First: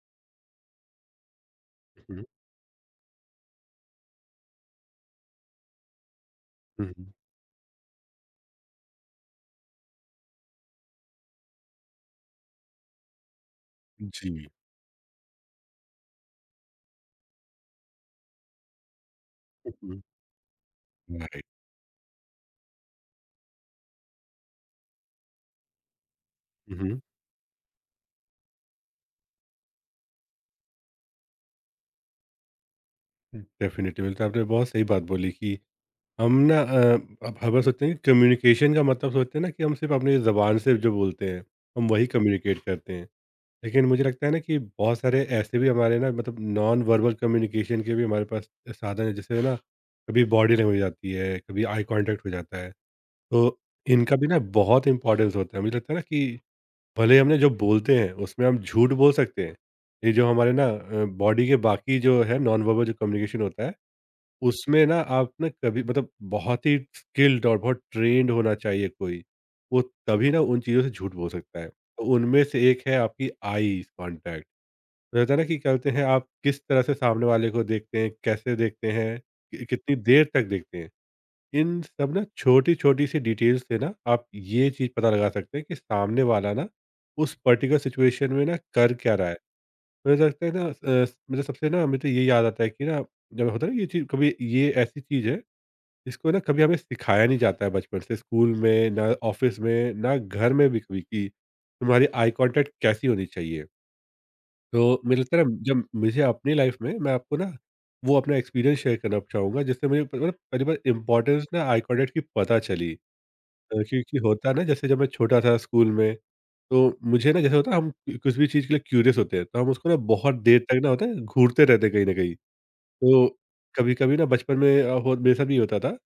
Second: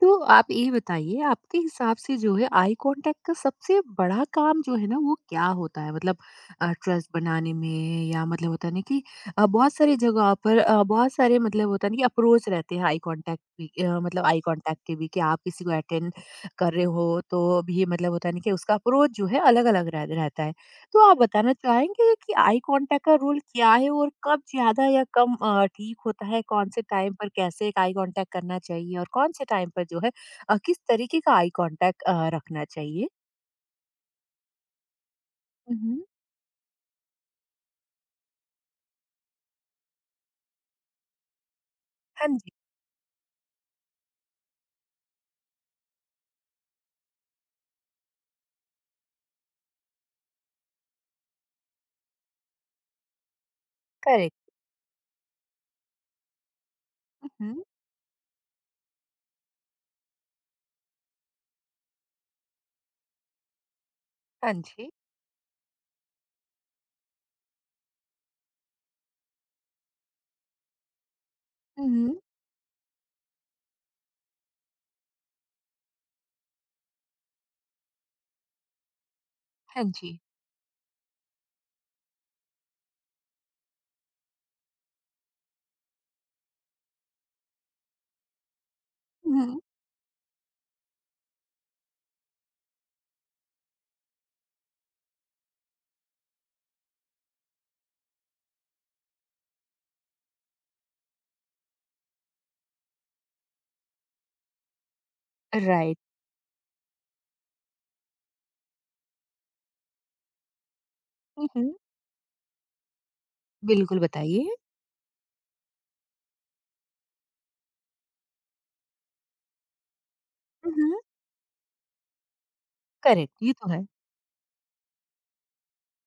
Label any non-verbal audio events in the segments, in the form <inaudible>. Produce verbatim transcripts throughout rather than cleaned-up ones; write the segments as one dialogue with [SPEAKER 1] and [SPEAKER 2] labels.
[SPEAKER 1] तो आप ये बताइए आपके हिसाब से
[SPEAKER 2] हुँ,
[SPEAKER 1] जो है आई कांटेक्ट का सबसे बड़ा काम जो है ना वो क्या होता है? मतलब अ,
[SPEAKER 2] हुँ,
[SPEAKER 1] ट्रस्ट
[SPEAKER 2] हुँ।
[SPEAKER 1] बनाने में या मतलब होता है ना कि अ, बहुत सारी जगहों पर अ, बहुत सारे मतलब होता है ना कि अप्रोच रहते हैं आई कांटेक्ट भी अ, मतलब आई
[SPEAKER 2] जी।
[SPEAKER 1] कांटेक्ट के भी कि आप किसी को अटेंड कर रहे हो तो भी मतलब होता है ना कि उसका अप्रोच जो है
[SPEAKER 2] हुँ,
[SPEAKER 1] अलग-अलग
[SPEAKER 2] हुँ।
[SPEAKER 1] रह, रहता है। तो आप
[SPEAKER 2] राइट।
[SPEAKER 1] बताना चाहेंगे कि आई कांटेक्ट का रोल क्या है और कब ज़्यादा या कम अ, ठीक होता है? कौन
[SPEAKER 2] हुँ,
[SPEAKER 1] से
[SPEAKER 2] हुँ।
[SPEAKER 1] टाइम पर कैसे आई कांटेक्ट करना चाहिए और कौन से टाइम पर जो है अ, किस तरीके का आई कांटेक्ट अ, रखना चाहिए?
[SPEAKER 2] डेफ़िनिटली, मतलब आपने बहुत सही बात बोली कि
[SPEAKER 1] हुँ।
[SPEAKER 2] हम ना, अ, अब हर बार सोचते हैं कि कम्युनिकेशन का मतलब सोचते हैं ना कि हम सिर्फ़ अपनी ज़बान से जो बोलते हैं, हम वही
[SPEAKER 1] हाँ जी,
[SPEAKER 2] कम्युनिकेट करते हैं। लेकिन मुझे लगता है ना कि बहुत सारे ऐसे भी हमारे ना मतलब नॉन वर्बल कम्युनिकेशन के भी हमारे पास साधन हैं, जैसे ना कभी बॉडी लैंग्वेज आती है, कभी आई कॉन्टैक्ट हो जाता है। तो इनका भी
[SPEAKER 1] करेक्ट।
[SPEAKER 2] ना बहुत इम्पोर्टेंस होता है। मुझे लगता है ना कि भले ही
[SPEAKER 1] हुँ,
[SPEAKER 2] हमने जो
[SPEAKER 1] हुँ।
[SPEAKER 2] बोलते हैं उसमें हम झूठ बोल सकते हैं। ये जो हमारे ना अ, बॉडी के बाकी जो है नॉन वर्बल जो कम्युनिकेशन होता है
[SPEAKER 1] हाँ
[SPEAKER 2] उसमें
[SPEAKER 1] जी।
[SPEAKER 2] ना आप ना कभी मतलब बहुत ही स्किल्ड और बहुत ट्रेन्ड होना चाहिए कोई। वो तभी ना उन चीज़ों से झूठ बोल सकता है।
[SPEAKER 1] हुँ,
[SPEAKER 2] तो
[SPEAKER 1] हुँ।
[SPEAKER 2] उनमें से एक है आपकी आईज़ कॉन्टैक्ट। रहता है ना कि क्या बोलते हैं आप किस तरह से सामने वाले को देखते हैं, कैसे देखते हैं, कि
[SPEAKER 1] हाँ
[SPEAKER 2] कितनी
[SPEAKER 1] जी।
[SPEAKER 2] देर तक देखते हैं। इन सब ना छोटी-छोटी सी डिटेल्स से ना आप ये चीज़ पता लगा सकते हैं कि सामने वाला ना उस पर्टिकुलर सिचुएशन में ना कर क्या रहा है।
[SPEAKER 1] हुँ, हुँ।
[SPEAKER 2] मुझे लगता है ना, अ, मतलब सबसे ना हमें तो ये याद आता है कि ना जब होता है ना ये चीज़, कभी ये ऐसी चीज़ है जिसको ना कभी हमें सिखाया नहीं जाता है बचपन से स्कूल में, ना ऑफ़िस में, ना घर में भी कभी, कि तुम्हारी आई कॉन्टैक्ट कैसी होनी चाहिए। तो मुझे लगता है ना, जब
[SPEAKER 1] राइट।
[SPEAKER 2] मुझे अपनी लाइफ़ में मैं आपको ना वो अपना एक्सपीरियंस शेयर करना चाहूँगा जिससे मुझे प- मतलब पहली बार इम्पोर्टेंस
[SPEAKER 1] हुँ,
[SPEAKER 2] ना
[SPEAKER 1] हुँ।
[SPEAKER 2] आई कॉन्टैक्ट की पता चली। अ,
[SPEAKER 1] बिल्कुल
[SPEAKER 2] क्योंकि होता है
[SPEAKER 1] बताइए।
[SPEAKER 2] ना जैसे जब मैं छोटा था स्कूल में, तो मुझे ना जैसे होता है हम कुछ भी चीज़ के लिए क्यूरियस होते हैं तो हम उसको ना बहुत देर
[SPEAKER 1] हुँ,
[SPEAKER 2] तक ना
[SPEAKER 1] हुँ।
[SPEAKER 2] होता है घूरते रहते हैं कहीं ना कहीं। तो
[SPEAKER 1] करेक्ट, ये तो है।
[SPEAKER 2] कभी कभी ना बचपन में अ, हो मेरे साथ भी होता था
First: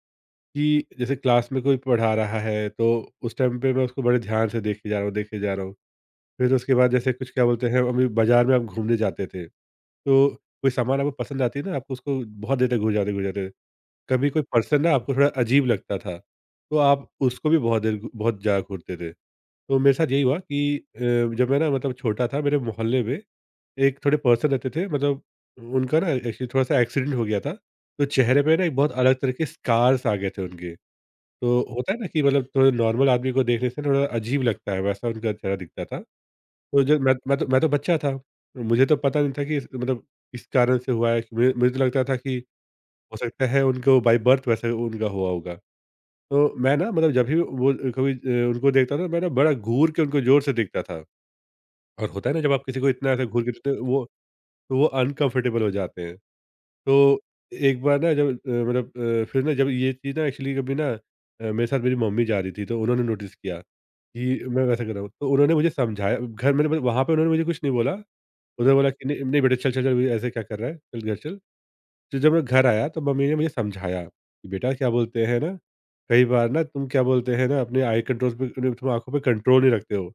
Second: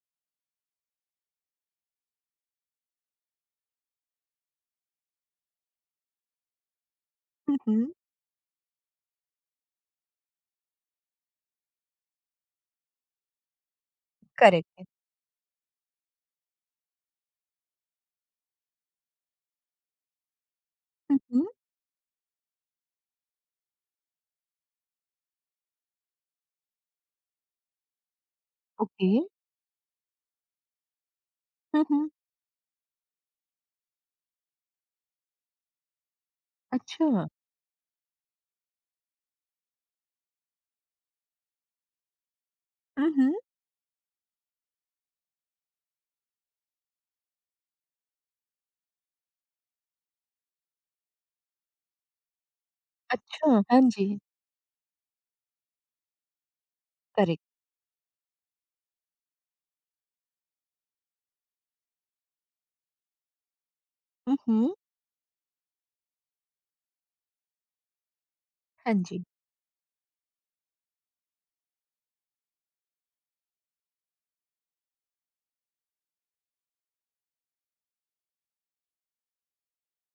[SPEAKER 2] कि जैसे क्लास में कोई पढ़ा रहा है तो उस टाइम पे मैं उसको बड़े ध्यान से देखे जा रहा हूँ देखे जा रहा हूँ, फिर उसके बाद जैसे कुछ क्या
[SPEAKER 1] हुँ,
[SPEAKER 2] बोलते हैं
[SPEAKER 1] हुँ।
[SPEAKER 2] अभी बाजार में आप घूमने जाते थे, तो कोई सामान आपको पसंद आती है ना, आपको उसको बहुत देर तक घूर जाते घूर जाते, कभी कोई
[SPEAKER 1] करेक्ट
[SPEAKER 2] पर्सन
[SPEAKER 1] है।
[SPEAKER 2] ना आपको थोड़ा अजीब लगता था, तो आप उसको भी बहुत देर बहुत ज़्यादा घूरते थे। तो मेरे साथ यही हुआ कि अ,
[SPEAKER 1] हुँ, हुँ।
[SPEAKER 2] जब मैं ना मतलब छोटा था, मेरे मोहल्ले में एक थोड़े पर्सन रहते थे, मतलब उनका ना एक्चुअली थोड़ा-सा एक्सीडेंट हो गया था, तो चेहरे पे ना एक बहुत
[SPEAKER 1] ओके।
[SPEAKER 2] अलग तरह के स्कार्स आ गए थे उनके। तो
[SPEAKER 1] हुँ,
[SPEAKER 2] होता है ना
[SPEAKER 1] हुँ।
[SPEAKER 2] कि मतलब थोड़ा नॉर्मल आदमी को देखने से थोड़ा अजीब लगता है, वैसा उनका चेहरा दिखता था। तो जब मैं
[SPEAKER 1] अच्छा।
[SPEAKER 2] मैं तो मैं तो बच्चा था, मुझे तो पता नहीं था कि इस मतलब किस कारण से हुआ है, कि मुझे मुझे तो लगता था कि
[SPEAKER 1] हुँ,
[SPEAKER 2] हो
[SPEAKER 1] हुँ।
[SPEAKER 2] सकता है उनको बाय बर्थ वैसे उनका हुआ होगा। तो मैं ना मतलब जब भी वो कभी अ, उनको देखता था, मैं ना बड़ा घूर के उनको ज़ोर से देखता था। और होता है ना जब आप किसी को इतना ऐसे घूर के
[SPEAKER 1] अच्छा,
[SPEAKER 2] देखते
[SPEAKER 1] हाँ
[SPEAKER 2] हो वो,
[SPEAKER 1] जी,
[SPEAKER 2] तो वो अनकम्फ़र्टेबल हो जाते हैं। तो
[SPEAKER 1] करेक्ट।
[SPEAKER 2] एक बार ना जब अ, मतलब अ, फिर ना जब ये चीज़ ना एक्चुअली कभी ना, अ, मेरे साथ मेरी मम्मी जा रही थी तो उन्होंने नोटिस किया
[SPEAKER 1] हुँ,
[SPEAKER 2] कि मैं
[SPEAKER 1] हुँ।
[SPEAKER 2] वैसा कर रहा हूँ। तो उन्होंने मुझे समझाया, घर में वहाँ पे उन्होंने मुझे कुछ नहीं बोला। उन्होंने बोला
[SPEAKER 1] हाँ
[SPEAKER 2] कि नहीं
[SPEAKER 1] जी।
[SPEAKER 2] नहीं बेटा, चल, चल, चल, ऐसे क्या कर रहा है? चल घर चल। तो जब मैं घर आया तो मम्मी ने मुझे समझाया कि बेटा, क्या बोलते हैं ना, कई बार ना तुम क्या बोलते हैं ना, अपने आई कंट्रोल पे तुम आंखों पे कंट्रोल नहीं रखते हो,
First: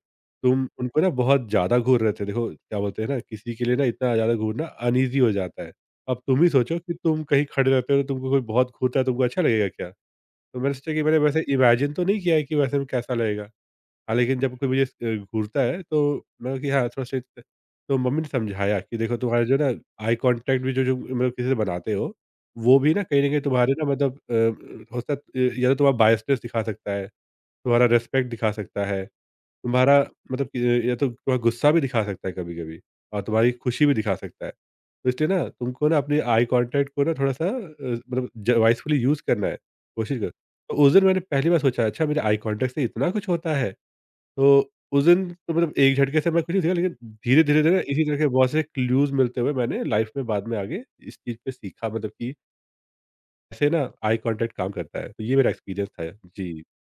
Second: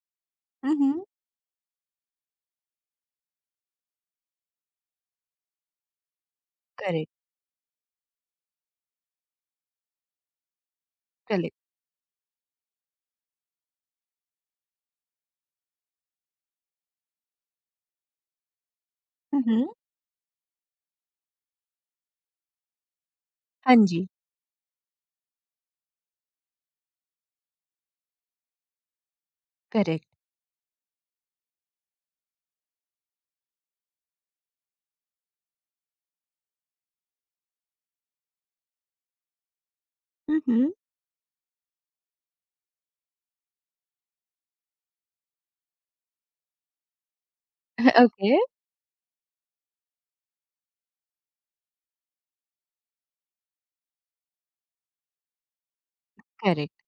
[SPEAKER 2] तुम
[SPEAKER 1] हुँ,
[SPEAKER 2] उनको
[SPEAKER 1] हुँ।
[SPEAKER 2] ना बहुत ज़्यादा घूर रहे थे, देखो क्या बोलते हैं ना, किसी के लिए ना इतना ज़्यादा घूरना अनईजी हो जाता है। अब तुम ही सोचो कि
[SPEAKER 1] करेक्ट,
[SPEAKER 2] तुम कहीं खड़े रहते हो तो तुमको कोई बहुत घूरता है, तुमको अच्छा लगेगा क्या? तो मैंने सोचा कि मैंने वैसे
[SPEAKER 1] करेक्ट।
[SPEAKER 2] इमेजिन तो नहीं किया है कि वैसे में कैसा लगेगा। हाँ, लेकिन जब कोई मुझे अ, घूरता है, तो मैं कि हाँ, थोड़ा सा। तो मम्मी ने समझाया कि देखो
[SPEAKER 1] हुँ,
[SPEAKER 2] तुम्हारा जो है
[SPEAKER 1] हुँ।
[SPEAKER 2] ना आई कॉन्टैक्ट भी जो जो मतलब किसी से बनाते हो, वो भी ना कहीं न कहीं तुम्हारे
[SPEAKER 1] हाँ
[SPEAKER 2] ना
[SPEAKER 1] जी,
[SPEAKER 2] मतलब, अ, हो सक या तो तुम्हारा बायसनेस दिखा सकता है, तुम्हारा रिस्पेक्ट दिखा सकता है, तुम्हारा
[SPEAKER 1] करेक्ट।
[SPEAKER 2] मतलब कि, या तो तुम्हारा गुस्सा भी दिखा सकता है कभी-कभी, और तुम्हारी खुशी भी दिखा सकता है। तो इसलिए ना तुमको ना अपने आई कॉन्टैक्ट को ना थोड़ा-सा अ, मतलब ज वाइसफुली यूज़ करना है, कोशिश करो।
[SPEAKER 1] हुँ, हुँ।
[SPEAKER 2] तो उस दिन मैंने पहली बार सोचा, अच्छा मेरे आई कॉन्टैक्ट से इतना कुछ होता है? तो उस दिन तो मतलब एक झटके से मैं कुछ नहीं सीखा, लेकिन धीरे-धीरे ना इसी तरह के
[SPEAKER 1] ओके,
[SPEAKER 2] बहुत से क्लूज़ मिलते हुए मैंने लाइफ़ में बाद में आगे इस चीज़ पे सीखा, मतलब कि ऐसे ना आई कॉन्टैक्ट काम करता है। तो ये मेरा एक्सपीरियंस था। जी।
[SPEAKER 1] करेक्ट। <laughs>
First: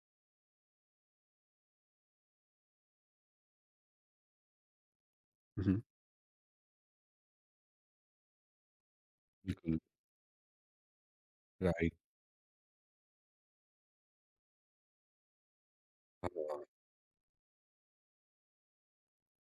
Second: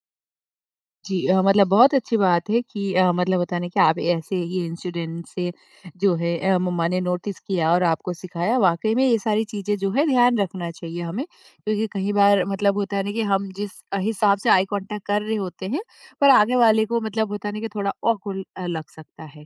[SPEAKER 1] जी अ, मतलब बहुत अच्छी बात है कि अ, मतलब होता है ना कि आप ऐसे ये इंसिडेंट से
[SPEAKER 2] हुँ, हुँ।
[SPEAKER 1] जो है अ, मम्मा ने नोटिस किया और आपको सिखाया वाकई में ये सारी चीज़ें
[SPEAKER 2] बिल्कुल,
[SPEAKER 1] जो है ध्यान रखना चाहिए हमें, क्योंकि
[SPEAKER 2] राइट।
[SPEAKER 1] कई बार मतलब होता है ना कि हम जिस हिसाब से आई कांटेक्ट कर रहे होते हैं पर आगे
[SPEAKER 2] हाँ,
[SPEAKER 1] वाले को मतलब होता है ना कि थोड़ा awkward अ, लग सकता है।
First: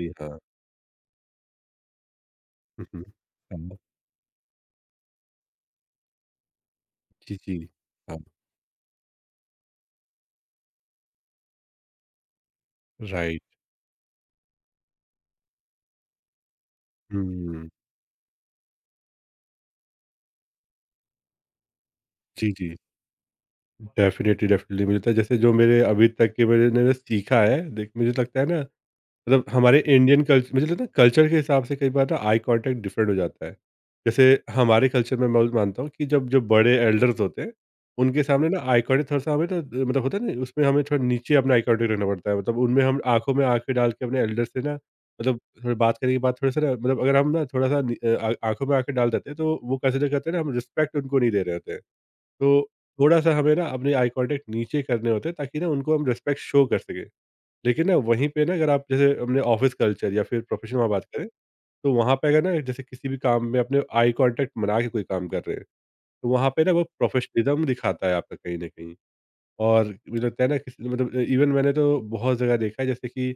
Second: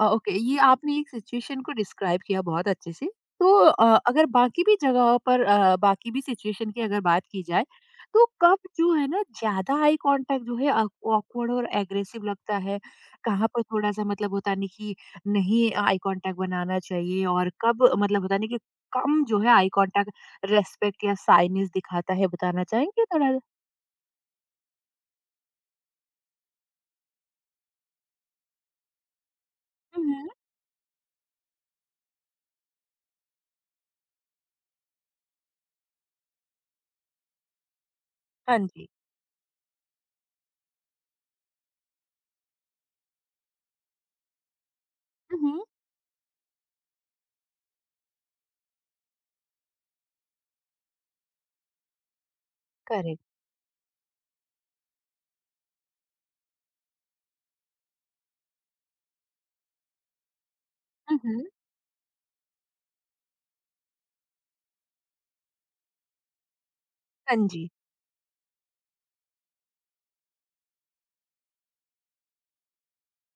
[SPEAKER 1] अ, ओके,
[SPEAKER 2] हाँ।
[SPEAKER 1] ये आपने एक सिचुएशन को डिस्क्राइब किया बहुत
[SPEAKER 2] हुँ,
[SPEAKER 1] अच्छे
[SPEAKER 2] हुँ।
[SPEAKER 1] से। तो
[SPEAKER 2] हाँ।
[SPEAKER 1] अ, अगर बाकी भी जगहों पर अ, बाकी भी सिचुएशन की अगर बात
[SPEAKER 2] जी,
[SPEAKER 1] की
[SPEAKER 2] जी।
[SPEAKER 1] जाए
[SPEAKER 2] हाँ,
[SPEAKER 1] तो कब जो है ना ज़्यादा आई कॉन्टैक्ट जो है ऑकवर्ड और एग्रेसिव लगता है,
[SPEAKER 2] राइट।
[SPEAKER 1] कहाँ पर थोड़ा-सा मतलब होता नहीं कि नहीं आई कॉन्टैक्ट बनाना चाहिए और
[SPEAKER 2] हुँ।
[SPEAKER 1] कब मतलब होता नहीं कि कम जो है आई कॉन्टैक्ट रिस्पेक्ट या साइनिस दिखाता है,
[SPEAKER 2] जी,
[SPEAKER 1] बताना
[SPEAKER 2] जी।
[SPEAKER 1] चाहेंगे थोड़ा?
[SPEAKER 2] डेफ़िनिटली, डेफ़िनिटली मुझे लगता है जैसे जो मेरे अभी तक के मैंने मैंने सीखा है, देख मुझे लगता है ना, मतलब हमारे
[SPEAKER 1] हुँ,
[SPEAKER 2] इंडियन
[SPEAKER 1] हुँ।
[SPEAKER 2] कल्च मुझे लगता है कल्चर के हिसाब से कई बार ना आई कांटेक्ट डिफरेंट हो जाता है। जैसे हमारे कल्चर में मैं मानता हूँ कि जब जो बड़े एल्डर्स होते हैं, उनके सामने
[SPEAKER 1] हाँ
[SPEAKER 2] ना आई
[SPEAKER 1] जी।
[SPEAKER 2] कांटेक्ट थोड़ा-सा हमें ना, मतलब होता है ना उसमें हमें थोड़ा नीचे अपना आई कांटेक्ट रखना पड़ता है। मतलब उनमें हम आँखों में आँखें डाल के अपने एल्डर्स से ना, मतलब
[SPEAKER 1] हुँ, हुँ।
[SPEAKER 2] थोड़ी बात करने के बाद थोड़ा-सा ना, मतलब अगर हम ना थोड़ा-सा नि अ, आ आँखों में आँखें डाल देते हैं, तो वो कंसीडर करते हैं ना हम रिस्पेक्ट उनको नहीं दे रहे होते हैं। तो
[SPEAKER 1] करेक्ट।
[SPEAKER 2] थोड़ा-सा हमें ना अपने आई कांटेक्ट नीचे करने होते हैं ताकि ना उनको हम रिस्पेक्ट शो कर सकें। लेकिन ना वहीं पे ना, अगर आप जैसे अपने ऑफ़िस कल्चर या फिर प्रोफ़ेशन में बात
[SPEAKER 1] हुँ,
[SPEAKER 2] करें,
[SPEAKER 1] हुँ।
[SPEAKER 2] तो वहाँ पे अगर ना जैसे किसी भी काम में अपने आई कॉन्टैक्ट बना के कोई काम कर रहे हैं, तो वहाँ पे ना वो
[SPEAKER 1] हाँ
[SPEAKER 2] प्रोफ़ेशनलिज़्म
[SPEAKER 1] जी।
[SPEAKER 2] दिखाता है आपका कहीं न कहीं। और मुझे लगता है ना, किसी मतलब इवन मैंने तो बहुत जगह देखा है, जैसे कि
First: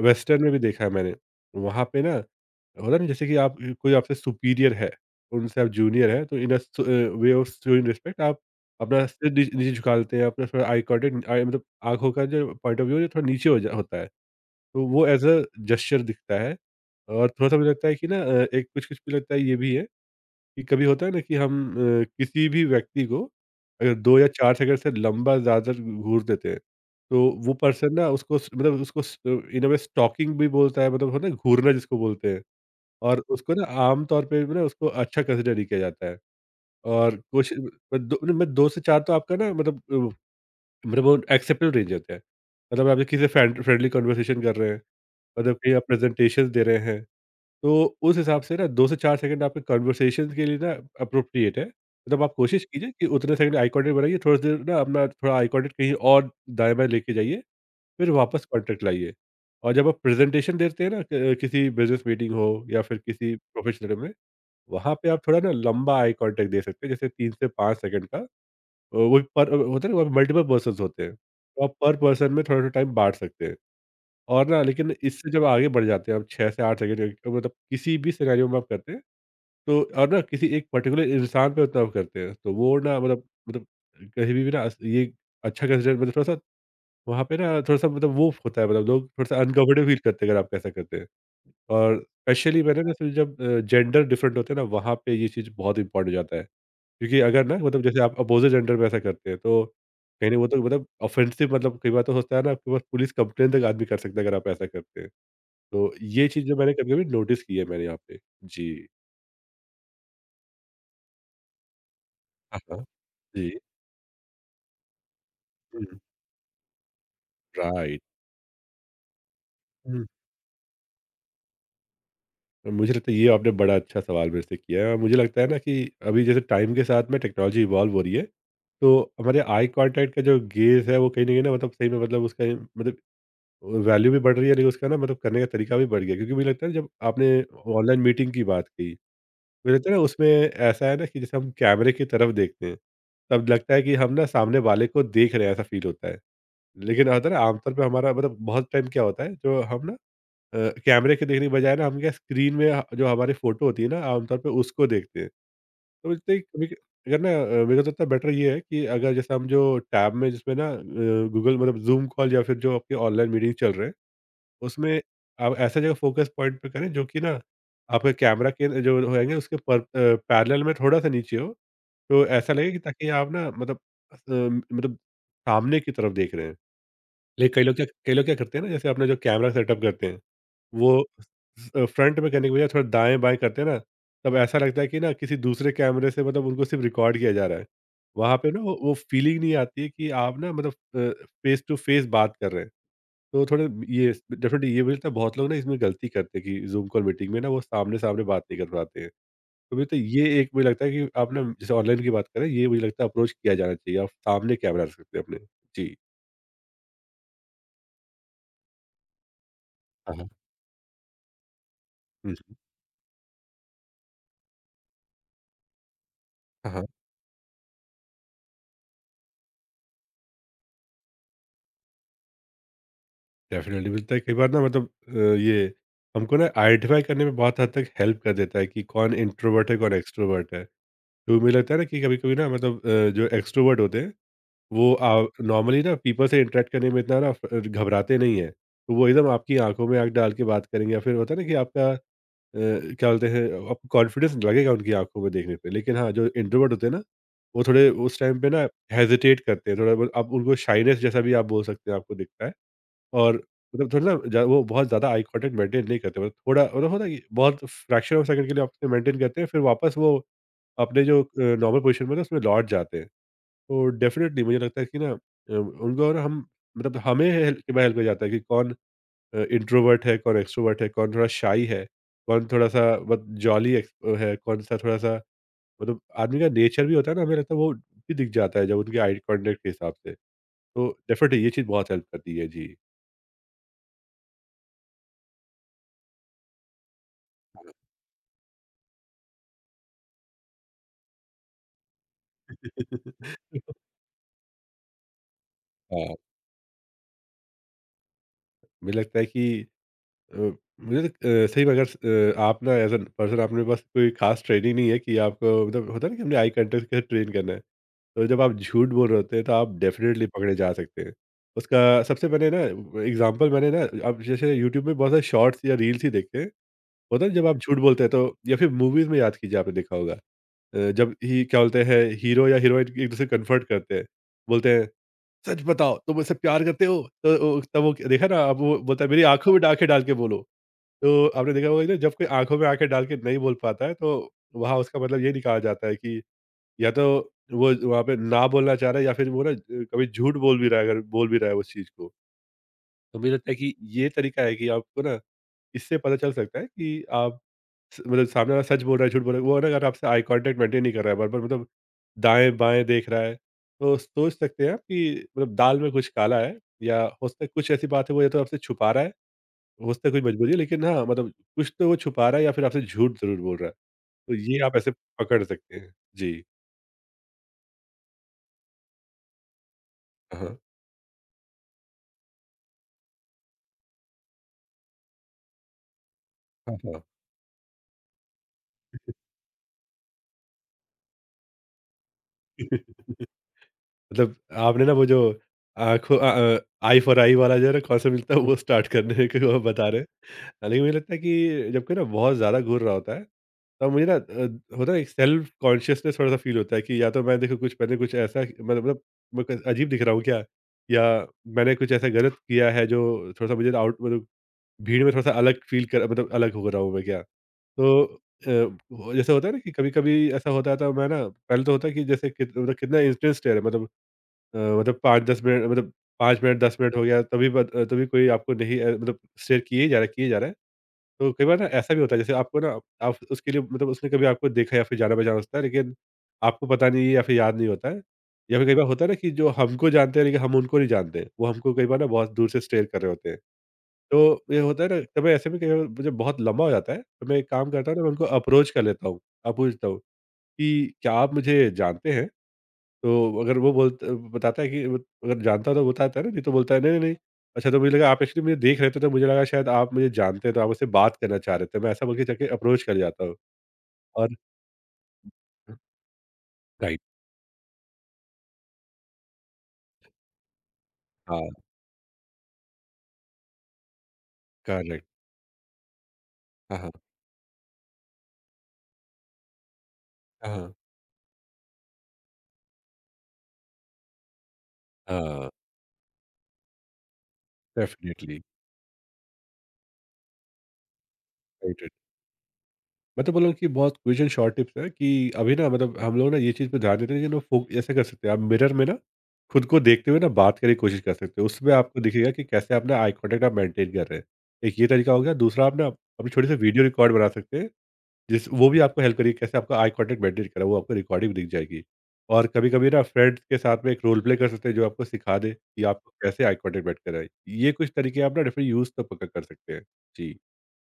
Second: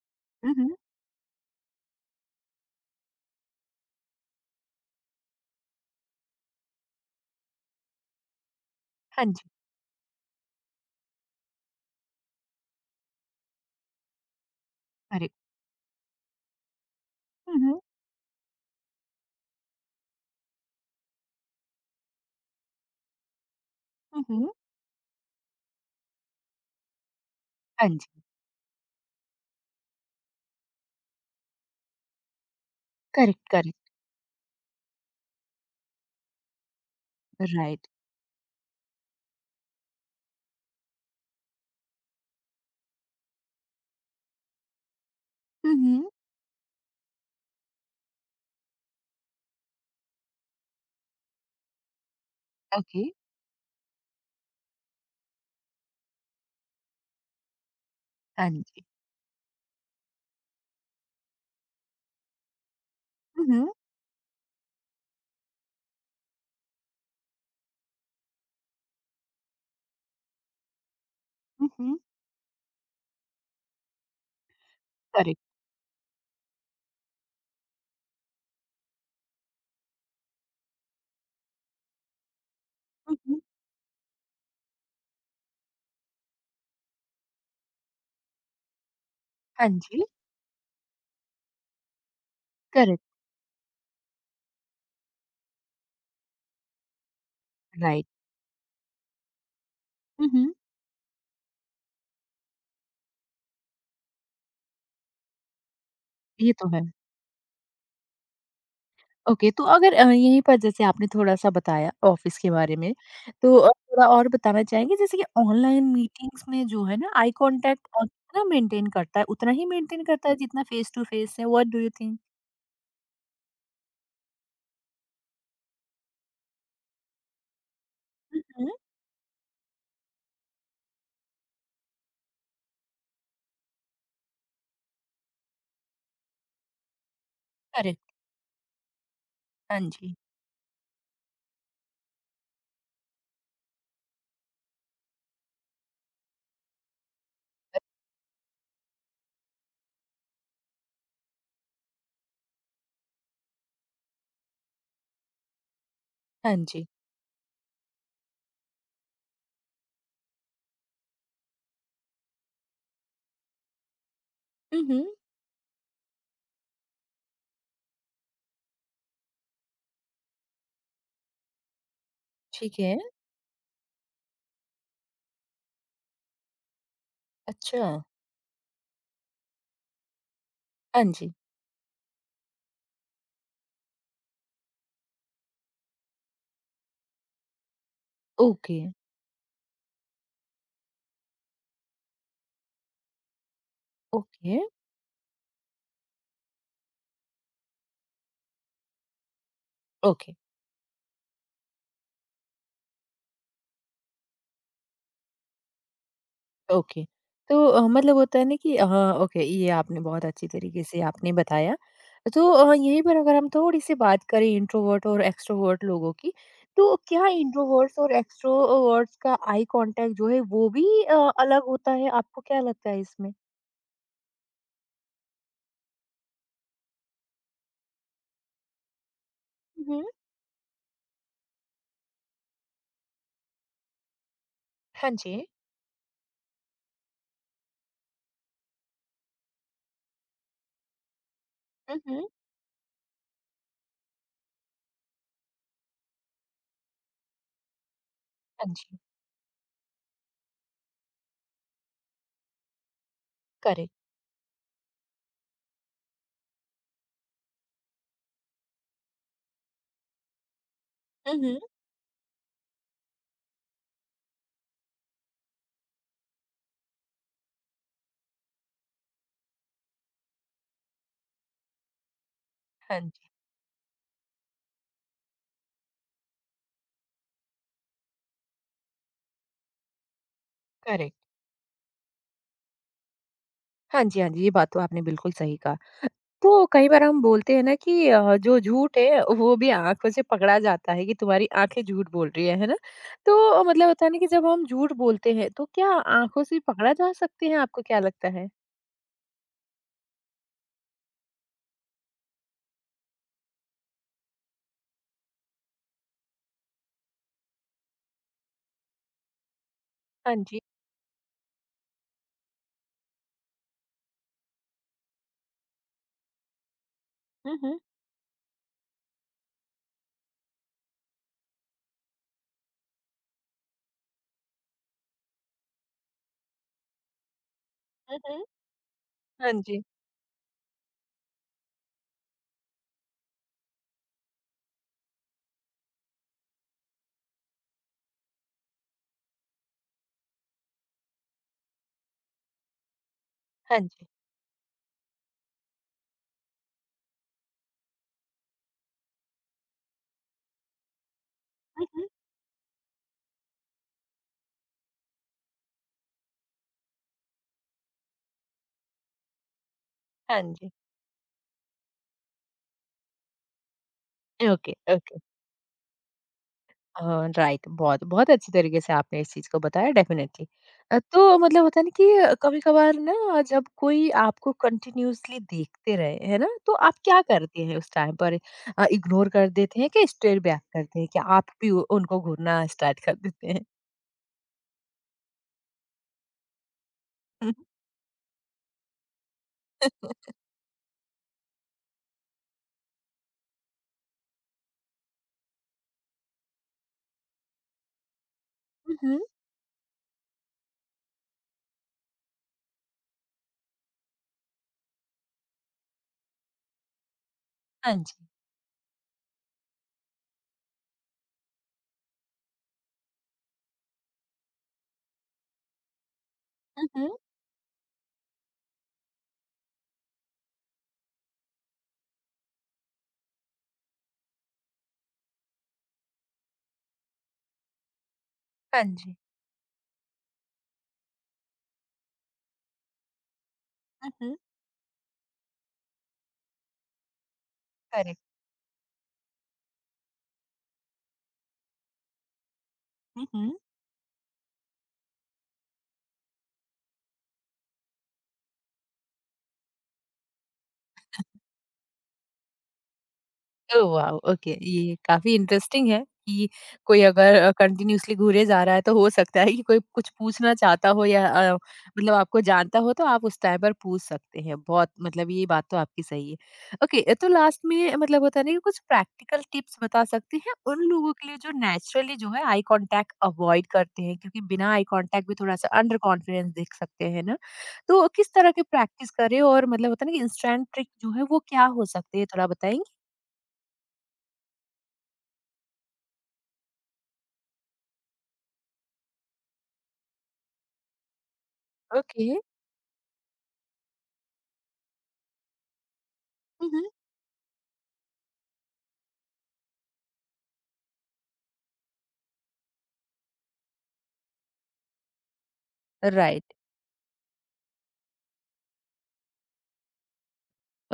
[SPEAKER 2] वेस्टर्न में
[SPEAKER 1] हुँ,
[SPEAKER 2] भी
[SPEAKER 1] हुँ।
[SPEAKER 2] देखा है मैंने। वहाँ पे ना होता है ना, जैसे कि आप, कोई आपसे सुपीरियर है, उनसे आप जूनियर हैं, तो इन अ, स वे ऑफ शोइंग रिस्पेक्ट आप अपना
[SPEAKER 1] हाँ
[SPEAKER 2] सिर
[SPEAKER 1] जी।
[SPEAKER 2] नीच नीचे झुका लेते हैं, अपना थोड़ा आई कॉन्टैक्ट, आई मतलब आँखों का जो पॉइंट ऑफ व्यू है थोड़ा नीचे हो जा होता है। तो वो एज़
[SPEAKER 1] करेक्ट।
[SPEAKER 2] अ जेस्चर दिखता है। और थोड़ा-सा
[SPEAKER 1] हुँ,
[SPEAKER 2] मुझे
[SPEAKER 1] हुँ।
[SPEAKER 2] लगता है कि ना, अ, एक कुछ-कुछ मुझे लगता है ये भी है कि कभी होता है ना कि हम अ, किसी भी व्यक्ति को अगर दो
[SPEAKER 1] हुँ,
[SPEAKER 2] या
[SPEAKER 1] हुँ।
[SPEAKER 2] चार सेकंड से लंबा ज़्यादातर घूर देते हैं, तो वो
[SPEAKER 1] हाँ
[SPEAKER 2] पर्सन ना,
[SPEAKER 1] जी।
[SPEAKER 2] उसको स मतलब उसको स इन अ वे स्टॉकिंग भी बोलता है, मतलब होता है ना घूरना जिसको बोलते हैं, और
[SPEAKER 1] करेक्ट,
[SPEAKER 2] उसको ना
[SPEAKER 1] करेक्ट।
[SPEAKER 2] आम तौर पे भी ना उसको अच्छा कंसिडर नहीं किया जाता है। और कुछ
[SPEAKER 1] राइट।
[SPEAKER 2] अ, दो मतलब दो से चार, तो आपका ना मतलब, अ, मतलब वो एक्सेप्टेबल रेंज होता है। मतलब आप किसी से फ्रेंड फ्रेंडली कन्वर्सेशन कर रहे हैं और जब कहीं
[SPEAKER 1] हुँ,
[SPEAKER 2] आप
[SPEAKER 1] हुँ।
[SPEAKER 2] प्रेजेंटेशंस दे रहे हैं, तो उस हिसाब से ना दो से चार सेकंड आपके कन्वर्सेशंस के लिए ना अप्रोप्रिएट है। मतलब आप कोशिश कीजिए
[SPEAKER 1] ओके।
[SPEAKER 2] कि उतने सेकंड आई कांटेक्ट बनाइए, थोड़ी देर ना अपना थोड़ा आई कांटेक्ट कहीं और दाएँ-बाएँ लेके जाइए, फिर वापस
[SPEAKER 1] हाँ
[SPEAKER 2] कांटेक्ट
[SPEAKER 1] जी।
[SPEAKER 2] लाइए। और जब आप प्रेजेंटेशन देते हैं ना, क किसी बिज़नेस मीटिंग हो या फिर किसी
[SPEAKER 1] हुँ, हुँ।
[SPEAKER 2] प्रोफेशनल में, वहाँ पे आप थोड़ा ना लंबा आई कांटेक्ट दे सकते हैं, जैसे तीन से पांच सेकंड का। अ, वो पर होता है ना, वहाँ पे मल्टीपल पर्सन्स होते हैं, तो
[SPEAKER 1] हुँ,
[SPEAKER 2] आप पर
[SPEAKER 1] हुँ।
[SPEAKER 2] पर्सन में थोड़ा-थोड़ा टाइम बाँट सकते हैं। और ना लेकिन इससे जब
[SPEAKER 1] करेक्ट।
[SPEAKER 2] आगे बढ़ जाते हैं आप छह से आठ सेकंड, अ, मतलब किसी भी सिनेरियो में आप करते हैं, तो और ना किसी एक पर्टिकुलर इंसान पे उतना आप करते हैं, तो वो ना
[SPEAKER 1] हुँ,
[SPEAKER 2] मतलब
[SPEAKER 1] हुँ।
[SPEAKER 2] मतलब कहीं भी ना, अस ये अच्छा कंसिडर, मतलब थोड़ा-सा, वहाँ पे ना थोड़ा-सा, मतलब वो होता है मतलब लोग थोड़ा-सा
[SPEAKER 1] हाँ
[SPEAKER 2] अनकम्फर्टेबल फील
[SPEAKER 1] जी।
[SPEAKER 2] करते हैं अगर आप ऐसा करते हैं। और स्पेशली मैंने ना
[SPEAKER 1] करेक्ट।
[SPEAKER 2] फिर जब अ, जेंडर डिफरेंट होते हैं ना वहाँ पे ये चीज़ बहुत इम्पोर्टेंट हो जाता है। क्योंकि अगर ना मतलब जैसे
[SPEAKER 1] राइट।
[SPEAKER 2] आप अपोज़िट जेंडर में ऐसा करते हैं तो
[SPEAKER 1] हुँ,
[SPEAKER 2] कहीं न वो
[SPEAKER 1] हुँ।
[SPEAKER 2] तो मतलब ऑफेंसिव मतलब कई बार तो होता है ना, आपके पास पुलिस कंप्लेंट तक आदमी कर सकता है अगर आप ऐसा करते हैं। तो ये चीज़
[SPEAKER 1] ये
[SPEAKER 2] जो
[SPEAKER 1] तो
[SPEAKER 2] मैंने
[SPEAKER 1] है।
[SPEAKER 2] कभी-कभी नोटिस की है मैंने यहाँ पे। जी।
[SPEAKER 1] ओके, तो अगर अ, यहीं पर जैसे आपने थोड़ा-सा बताया ऑफ़िस के
[SPEAKER 2] हाँ,
[SPEAKER 1] बारे
[SPEAKER 2] हाँ।
[SPEAKER 1] में,
[SPEAKER 2] जी।
[SPEAKER 1] तो अ, थोड़ा और बताना चाहेंगे जैसे कि
[SPEAKER 2] हुँ,
[SPEAKER 1] ऑनलाइन मीटिंग्स में जो है ना आई कॉन्टैक्ट
[SPEAKER 2] राइट।
[SPEAKER 1] अ, कितना मेंटेन करता है, उतना ही
[SPEAKER 2] हुँ,
[SPEAKER 1] मेंटेन करता है जितना फेस टू फेस है, व्हाट डू यू थिंक?
[SPEAKER 2] मुझे लगता है ये आपने बड़ा अच्छा सवाल मेरे से किया है और मुझे लगता है ना कि अभी जैसे टाइम के साथ में टेक्नोलॉजी इवॉल्व हो रही है,
[SPEAKER 1] हुँ, हुँ।
[SPEAKER 2] तो हमारे आई कॉन्टैक्ट का जो गेज़ है वो कहीं न कहीं ना मतलब सही में मतलब उसका मतलब वैल्यू भी बढ़ रही है, लेकिन उसका ना मतलब करने का तरीका भी बढ़ गया है। क्योंकि मुझे लगता है जब आपने ऑनलाइन
[SPEAKER 1] करेक्ट।
[SPEAKER 2] मीटिंग की बात कही, मुझे
[SPEAKER 1] हाँ
[SPEAKER 2] लगता है ना
[SPEAKER 1] जी।
[SPEAKER 2] उसमें ऐसा है ना कि जैसे हम कैमरे की तरफ देखते हैं, तब लगता है कि हम ना सामने वाले को देख रहे हैं, ऐसा फ़ील होता है। लेकिन होता है ना, आमतौर पे हमारा मतलब बहुत टाइम क्या होता है जो हम ना अ, कैमरे के देखने के बजाय ना हम क्या, स्क्रीन में ह जो हमारी फ़ोटो होती है ना आमतौर पे उसको देखते हैं। तो मुझे लगता है कि
[SPEAKER 1] हाँ
[SPEAKER 2] कभी
[SPEAKER 1] जी।
[SPEAKER 2] अगर ना अ, मेरे को तो लगता है बेटर ये है कि अगर जैसे हम जो टैब में जिसमें ना अ, गूगल मतलब ज़ूम कॉल या फिर जो आपके ऑनलाइन मीटिंग चल रहे हैं
[SPEAKER 1] हुँ,
[SPEAKER 2] उसमें
[SPEAKER 1] हुँ।
[SPEAKER 2] आप ऐसा जगह फ़ोकस पॉइंट पे करें जो कि ना आपके कैमरा के जो होएँगे उसके पर अ, पैरेलल में थोड़ा-सा नीचे हो। तो ऐसा लगे कि
[SPEAKER 1] ठीक है।
[SPEAKER 2] ताकि आप ना मतलब अ, मतलब सामने की तरफ देख रहे हैं। लेकिन कई लोग क्या
[SPEAKER 1] अच्छा।
[SPEAKER 2] कई लोग क्या करते हैं ना, जैसे अपना जो कैमरा सेटअप करते हैं वो
[SPEAKER 1] हाँ जी।
[SPEAKER 2] अ, फ्रंट में करने की बजाय थोड़ा दाएँ-बाएँ करते हैं ना, तब ऐसा लगता है कि ना किसी दूसरे कैमरे से मतलब उनको सिर्फ़ रिकॉर्ड किया जा रहा है। वहाँ पे ना वो
[SPEAKER 1] ओके,
[SPEAKER 2] वो फ़ीलिंग नहीं आती है कि आप ना मतलब अ, फ़ेस टू फ़ेस बात कर रहे हैं। तो थोड़े ये
[SPEAKER 1] ओके,
[SPEAKER 2] डेफ़िनेटली ये मुझे लगता है बहुत लोग ना इसमें गलती करते हैं कि ज़ूम कॉल मीटिंग में ना वो सामने-सामने बात नहीं कर पाते हैं। तो मुझे तो
[SPEAKER 1] ओके।
[SPEAKER 2] ये एक मुझे लगता है कि आप ना जैसे ऑनलाइन की बात करें, ये मुझे लगता है अप्रोच किया जाना चाहिए। आप सामने कैमरा रख सकते हैं अपने। जी।
[SPEAKER 1] ओके। तो अ, मतलब होता है ना कि हाँ, ओके, ये आपने
[SPEAKER 2] हाँ,
[SPEAKER 1] बहुत
[SPEAKER 2] हाँ।
[SPEAKER 1] अच्छी तरीके से आपने बताया।
[SPEAKER 2] हुँ,
[SPEAKER 1] तो
[SPEAKER 2] हुँ।
[SPEAKER 1] अ, यहीं पर अगर हम थोड़ी-सी बात करें इंट्रोवर्ट और एक्सट्रोवर्ट लोगों की,
[SPEAKER 2] हाँ, हाँ।
[SPEAKER 1] तो क्या इंट्रोवर्ट्स और एक्सट्रोवर्ट्स का आई कॉन्टैक्ट जो है वो भी अ, अलग होता है? आपको क्या लगता है इसमें?
[SPEAKER 2] डेफ़िनेटली मिलता है कई बार ना मतलब अ, ये हमको ना आइडेंटिफ़ाई करने में बहुत हद तक हेल्प कर देता है कि कौन इंट्रोवर्ट है,
[SPEAKER 1] हुँ,
[SPEAKER 2] कौन
[SPEAKER 1] हुँ।
[SPEAKER 2] एक्सट्रोवर्ट है। तो मुझे लगता है ना कि कभी-कभी ना मतलब अ, जो एक्सट्रोवर्ट होते हैं वो
[SPEAKER 1] हाँ
[SPEAKER 2] अ,
[SPEAKER 1] जी।
[SPEAKER 2] नॉर्मली ना पीपल से इंटरैक्ट करने में इतना ना अ, घबराते नहीं हैं। तो वो एकदम आपकी आँखों में आँख डाल के बात करेंगे, या फिर होता है ना कि आपका अ,
[SPEAKER 1] हुँ, हुँ।
[SPEAKER 2] क्या बोलते हैं, आपको कॉन्फिडेंस लगेगा उनकी आँखों में देखने पे। लेकिन हाँ, जो इंट्रोवर्ट होते हैं ना, वो थोड़े उस टाइम पे ना
[SPEAKER 1] हाँ जी।
[SPEAKER 2] हेजिटेट करते हैं, थोड़ा बहुत आप उनको शाइनेस जैसा भी आप बोल सकते हैं, आपको दिखता है। और मतलब
[SPEAKER 1] करेक्ट।
[SPEAKER 2] थोड़ा ना ज वो बहुत ज़्यादा आई कॉन्टैक्ट मेंटेन नहीं करते, मतलब थोड़ा मतलब होता है कि बहुत फ्रैक्शन ऑफ सेकंड के लिए आपसे मेंटेन करते हैं, फिर वापस वो अपने जो अ,
[SPEAKER 1] हुँ, हुँ।
[SPEAKER 2] नॉर्मल पोज़ीशन में ना उसमें लौट जाते हैं। तो डेफ़िनेटली मुझे लगता है कि ना अ, उनको ना हम मतलब हमें हेल्प के हेल्प हो जाता है कि कौन अ, इंट्रोवर्ट है, कौन एक्सट्रोवर्ट है, कौन थोड़ा शाई है, कौन थोड़ा-सा
[SPEAKER 1] हाँ
[SPEAKER 2] बहुत
[SPEAKER 1] जी,
[SPEAKER 2] जॉली एक्स है, कौन-सा थोड़ा-सा मतलब आदमी का नेचर भी होता है ना, हमें लगता है वो भी दिख जाता है जब उनके आई कॉन्टैक्ट के हिसाब से। तो
[SPEAKER 1] करेक्ट।
[SPEAKER 2] डेफ़िनेटली ये चीज़ बहुत हेल्प करती है। जी।
[SPEAKER 1] हाँ जी, हाँ जी। ये बात तो आपने बिल्कुल सही कहा। तो कई बार हम बोलते हैं ना कि अ, जो झूठ है वो भी आंखों से पकड़ा जाता है कि तुम्हारी आंखें झूठ बोल रही है, है ना? तो
[SPEAKER 2] <laughs>
[SPEAKER 1] मतलब होता है ना कि जब हम झूठ बोलते हैं तो क्या
[SPEAKER 2] हाँ,
[SPEAKER 1] आंखों से पकड़ा जा सकते हैं आपको क्या लगता है?
[SPEAKER 2] मुझे लगता है कि अ, मुझे लग अ, सही में अगर स अ, आप ना एज़ एन पर्सन आपने पास कोई ख़ास ट्रेनिंग नहीं है कि आपको मतलब होता है ना कि हमने आई कॉन्टैक्ट कैसे ट्रेन करना है। तो जब आप झूठ बोल रहे होते हैं, तो आप डेफ़िनेटली
[SPEAKER 1] हाँ
[SPEAKER 2] पकड़े
[SPEAKER 1] जी।
[SPEAKER 2] जा सकते हैं। उसका सबसे पहले ना एग्ज़ाम्पल मैंने ना अब जैसे यूट्यूब में बहुत सारे शॉर्ट्स या रील्स ही देखे हैं। होता है ना जब आप
[SPEAKER 1] हुँ,
[SPEAKER 2] झूठ
[SPEAKER 1] हुँ।
[SPEAKER 2] बोलते हैं तो, या फिर मूवीज़ में याद कीजिए आपने देखा होगा। अ, जब ही क्या बोलते हैं, हीरो या हीरोइन एक-दूसरे को कन्फर्ट करते हैं। बोलते हैं, "सच बताओ तुम मुझसे प्यार करते हो?" तो ओ तब वो
[SPEAKER 1] हुँ,
[SPEAKER 2] देखा ना
[SPEAKER 1] हुँ।
[SPEAKER 2] अब वो बोलता है, "मेरी
[SPEAKER 1] हाँ
[SPEAKER 2] आँखों में
[SPEAKER 1] जी।
[SPEAKER 2] आँखें डाल के बोलो।" तो आपने देखा होगा कि ना जब कोई आँखों में आँखें डाल के नहीं बोल पाता है, तो वहाँ उसका मतलब ये निकाला जाता है कि या तो वो वहाँ पे ना बोलना चाह रहा है या फिर वो ना अ, कभी झूठ बोल भी रहा है, अगर बोल भी रहा है उस चीज़ को। तो मुझे लगता है कि
[SPEAKER 1] हाँ जी।
[SPEAKER 2] ये तरीका है कि आपको ना इससे पता चल सकता है कि आप स मतलब सामने वाला सच बोल रहा है, झूठ बोल रहा है। वो ना अगर आपसे आई कॉन्टैक्ट मेंटेन नहीं कर रहा है, बार-बार मतलब
[SPEAKER 1] हुँ, हुँ।
[SPEAKER 2] दाएँ-बाएँ देख रहा है, तो सोच सकते हैं आप कि मतलब दाल में कुछ काला है, या हो सकता है कुछ ऐसी बात है वो या तो आपसे छुपा रहा है, हो सकता है कोई
[SPEAKER 1] हाँ
[SPEAKER 2] मजबूरी है,
[SPEAKER 1] जी।
[SPEAKER 2] लेकिन हाँ, मतलब कुछ तो वो छुपा रहा है या फिर आपसे झूठ ज़रूर बोल रहा है। तो ये
[SPEAKER 1] ओके,
[SPEAKER 2] आप ऐसे
[SPEAKER 1] ओके।
[SPEAKER 2] पकड़ सकते हैं। जी।
[SPEAKER 1] हाँ, राइट, बहुत बहुत अच्छी तरीके से आपने इस चीज को बताया
[SPEAKER 2] हाँ,
[SPEAKER 1] डेफिनेटली।
[SPEAKER 2] हाँ।
[SPEAKER 1] तो मतलब होता है ना कि कभी कभार ना जब कोई आपको कंटिन्यूअसली देखते रहे है ना तो आप
[SPEAKER 2] हाँ,
[SPEAKER 1] क्या करते हैं उस टाइम पर, इग्नोर कर देते हैं कि स्टेयर बैक करते हैं कि आप भी उ- उनको घूरना
[SPEAKER 2] <laughs>
[SPEAKER 1] स्टार्ट कर
[SPEAKER 2] हाँ।
[SPEAKER 1] देते हैं?
[SPEAKER 2] मतलब आपने ना वो जो आँखों अ अ, आई फॉर आई वाला जो है ना
[SPEAKER 1] <laughs>
[SPEAKER 2] कॉन्सेप्ट मिलता है, वो स्टार्ट करने <laughs> की वो आप बता रहे हैं। हालाँकि मुझे लगता है कि जब कोई ना बहुत ज़्यादा घूर रहा होता है, तब मुझे ना अ, होता है, एक सेल्फ कॉन्शियसनेस थोड़ा-सा फ़ील होता है कि या तो मैं देखो कुछ मैंने कुछ ऐसा मतलब मतलब
[SPEAKER 1] हम्म,
[SPEAKER 2] मैं क अजीब दिख रहा हूँ क्या? या मैंने कुछ ऐसा गलत किया है जो थोड़ा-सा मुझे आउट मतलब भीड़ में थोड़ा-सा अलग फ़ील कर मतलब अलग हो रहा हूँ मैं क्या?
[SPEAKER 1] हाँ
[SPEAKER 2] तो
[SPEAKER 1] जी।
[SPEAKER 2] अ, वो जैसे होता है ना कि कभी-कभी ऐसा होता है, तो मैं ना पहले तो होता है कि जैसे कित मतलब कितना इंस्टेंस टेयर है, मतलब अ, मतलब पाँच से दस मिनट मतलब पाँच मिनट दस मिनट हो
[SPEAKER 1] हम्म,
[SPEAKER 2] गया, तभी बत अ, तभी कोई आपको नहीं अ, मतलब शेयर किए जा रहा है, किए जा रहा है। तो कई बार ना ऐसा भी होता है, जैसे आपको ना आप उसके लिए मतलब उसने कभी आपको देखा या फिर जाना-पहचाना होता है, लेकिन आपको पता नहीं है या फिर याद नहीं होता है। या फिर कई
[SPEAKER 1] हाँ
[SPEAKER 2] बार होता है
[SPEAKER 1] जी।
[SPEAKER 2] ना कि जो हमको जानते हैं लेकिन हम उनको नहीं जानते। वो हमको कई बार ना बहुत दूर से स्टेयर कर रहे होते हैं।
[SPEAKER 1] हम्म,
[SPEAKER 2] तो ये होता है ना, तो मैं ऐसे में कई बार मुझे बहुत लंबा हो जाता है, तो मैं एक काम करता हूँ ना, मैं उनको
[SPEAKER 1] करेक्ट।
[SPEAKER 2] अप्रोच कर लेता हूँ। अ, पूछता हूँ कि क्या आप मुझे जानते हैं? तो अगर वो बोलत बताता है कि वो, अगर जानता तो बताता है ना, नहीं तो बोलता है, "नहीं, नहीं, नहीं। अच्छा, तो मुझे लगा आप एक्चुअली मुझे देख रहे थे, तो मुझे लगा शायद आप मुझे जानते हैं, तो आप मुझसे बात करना चाह रहे थे।" मैं ऐसा बोल के जाके अप्रोच कर जाता हूँ
[SPEAKER 1] ओह वाओ!
[SPEAKER 2] और
[SPEAKER 1] ओके, ये काफ़ी इंटरेस्टिंग है कि
[SPEAKER 2] राइट।
[SPEAKER 1] कोई अगर अ, कंटिन्यूअसली घूरे जा रहा है तो हो सकता है कि कोई कुछ पूछना चाहता हो या
[SPEAKER 2] हाँ,
[SPEAKER 1] अ,
[SPEAKER 2] करेक्ट।
[SPEAKER 1] मतलब आपको जानता हो तो आप उस टाइम पर पूछ सकते हैं। बहुत
[SPEAKER 2] करेक्ट।
[SPEAKER 1] मतलब ये बात तो आपकी सही है। ओके, तो लास्ट में मतलब होता है ना कि कुछ प्रैक्टिकल टिप्स बता सकते
[SPEAKER 2] हाँ,
[SPEAKER 1] हैं
[SPEAKER 2] हाँ।
[SPEAKER 1] उन लोगों के लिए जो नेचुरली जो है आई कॉन्टैक्ट अवॉइड करते हैं क्योंकि बिना आई कॉन्टैक्ट भी
[SPEAKER 2] हाँ,
[SPEAKER 1] थोड़ा-सा अंडर कॉन्फिडेंस दिख सकते हैं ना। तो किस
[SPEAKER 2] डेफ़िनेटली।
[SPEAKER 1] तरह की प्रैक्टिस करें और मतलब होता है ना कि इंस्टेंट ट्रिक जो है वो क्या
[SPEAKER 2] राइट,
[SPEAKER 1] हो
[SPEAKER 2] राइट।
[SPEAKER 1] सकती है थोड़ा बताएँगी?
[SPEAKER 2] मैं तो बोल रहा हूँ कि बहुत क्विक एंड शॉर्ट टिप्स हैं कि अभी ना मतलब हम लोग ना ये चीज़ पे ध्यान देते हैं कि लोग फोक ऐसे कर सकते हैं, आप मिरर में ना खुद को देखते हुए ना बात करने की कोशिश कर सकते हो, उसमें आपको
[SPEAKER 1] ओके।
[SPEAKER 2] दिखेगा कि कैसे आप ना आई कॉन्टैक्ट आप मेंटेन कर रहे हैं। एक ये तरीका हो गया, दूसरा आप ना अपनी छोटी सी
[SPEAKER 1] मम्म।
[SPEAKER 2] वीडियो रिकॉर्ड बना सकते हैं, जिस वो भी आपको हेल्प करेगी कैसे आपका आई कॉन्टैक्ट मेंटेन करा, वो आपको रिकॉर्डिंग दिख जाएगी। और कभी कभी ना फ्रेंड्स के साथ में एक रोल प्ले कर सकते हैं जो आपको सिखा दे कि आपको कैसे आई
[SPEAKER 1] राइट,
[SPEAKER 2] कॉन्टैक्ट बैठ कराए। ये कुछ तरीके आप ना डेफिनेटली यूज़ तो पक्का कर सकते हैं। जी।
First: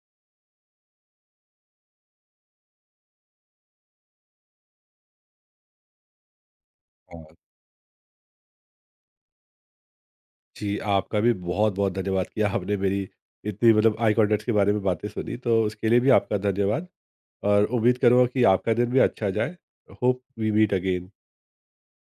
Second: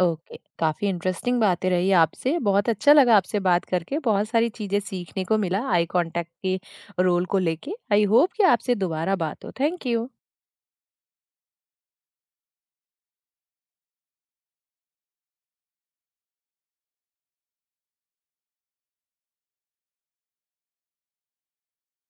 [SPEAKER 1] ओके, काफी इंटरेस्टिंग बातें रही आपसे, बहुत अच्छा लगा आपसे बात करके, बहुत सारी चीजें सीखने को मिला आई कांटेक्ट के रोल को लेके। आई होप कि आपसे दोबारा बात हो। Thank you.
[SPEAKER 2] जी, आपका भी बहुत-बहुत धन्यवाद कि आपने मेरी इतनी मतलब आई कॉन्टैक्ट के बारे में बातें सुनी, तो उसके लिए भी आपका धन्यवाद। और उम्मीद करूँगा कि आपका दिन भी अच्छा जाए। Hope we meet again.